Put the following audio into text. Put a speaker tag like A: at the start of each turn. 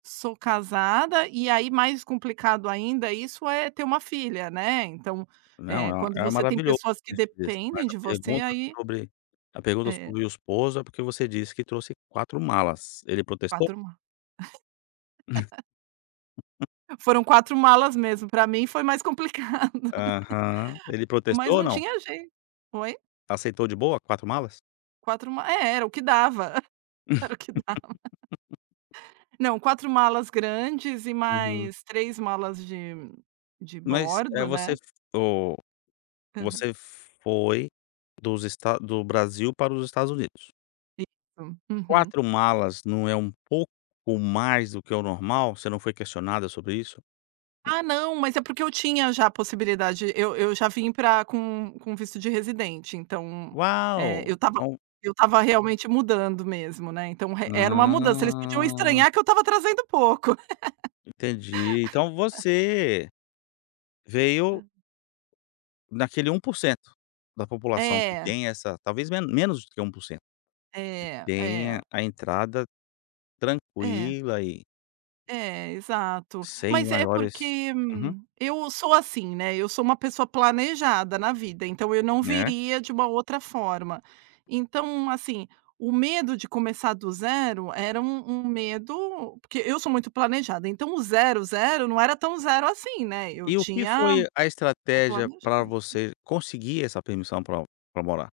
A: Sou casada, e aí mais complicado ainda isso, é ter uma filha, né. Então, eh,
B: Não,
A: quando
B: é um é
A: você tem
B: maravilhoso
A: pessoas que
B: ter esse visto. Mas
A: dependem
B: a
A: de você,
B: pergunta
A: aí
B: sobre a pergunta
A: É.
B: sobre o esposo, é porque você disse que trouxe 4 malas. Ele protestou?
A: 4 ma Foram 4 malas mesmo, pra mim foi mais complicado.
B: Aham. Ele
A: Mas
B: protestou ou
A: não
B: não?
A: tinha jei Oi?
B: Aceitou de boa, 4 malas?
A: 4 ma é, era o que dava. Era o que dava. Não, 4 malas grandes e
B: Uhum.
A: mais 3 malas de de
B: Mas, eh,
A: bordo,
B: você
A: né.
B: f oh,
A: Aham.
B: você foi dos esta do Brasil para os Estados Unidos?
A: Isso, uhum.
B: 4 malas não é um pouco mais do que o normal? Você não foi questionada sobre isso?
A: Ah não, mas é porque eu tinha já a possibilidade. Eu eu já vim pra com com visto de residente, então, eh,
B: Uau,
A: eu estava
B: então
A: eu estava realmente mudando mesmo, né. Então e era uma mudança, eles podiam
B: Ah.
A: estranhar que eu estava trazendo pouco.
B: Entendi. Então você veio
A: Hã.
B: naquele 1% da população que
A: É.
B: tem essa talvez me menos do que 1% que
A: É,
B: tem
A: é.
B: a entrada
A: É.
B: tranquila, e
A: É, exato.
B: sem
A: Mas é
B: maiores
A: porque,
B: uhum.
A: eu sou assim, né, eu sou uma pessoa planejada na vida, então eu não
B: É?
A: viria de uma outra forma. Então assim, o medo de começar do zero, era um um medo porque eu sou muito planejada, então zero, zero, não era tão zero assim, né. Eu
B: E o que
A: tinha
B: foi a
A: o
B: estratégia para
A: planejamento.
B: você conseguir essa permissão pra pra morar?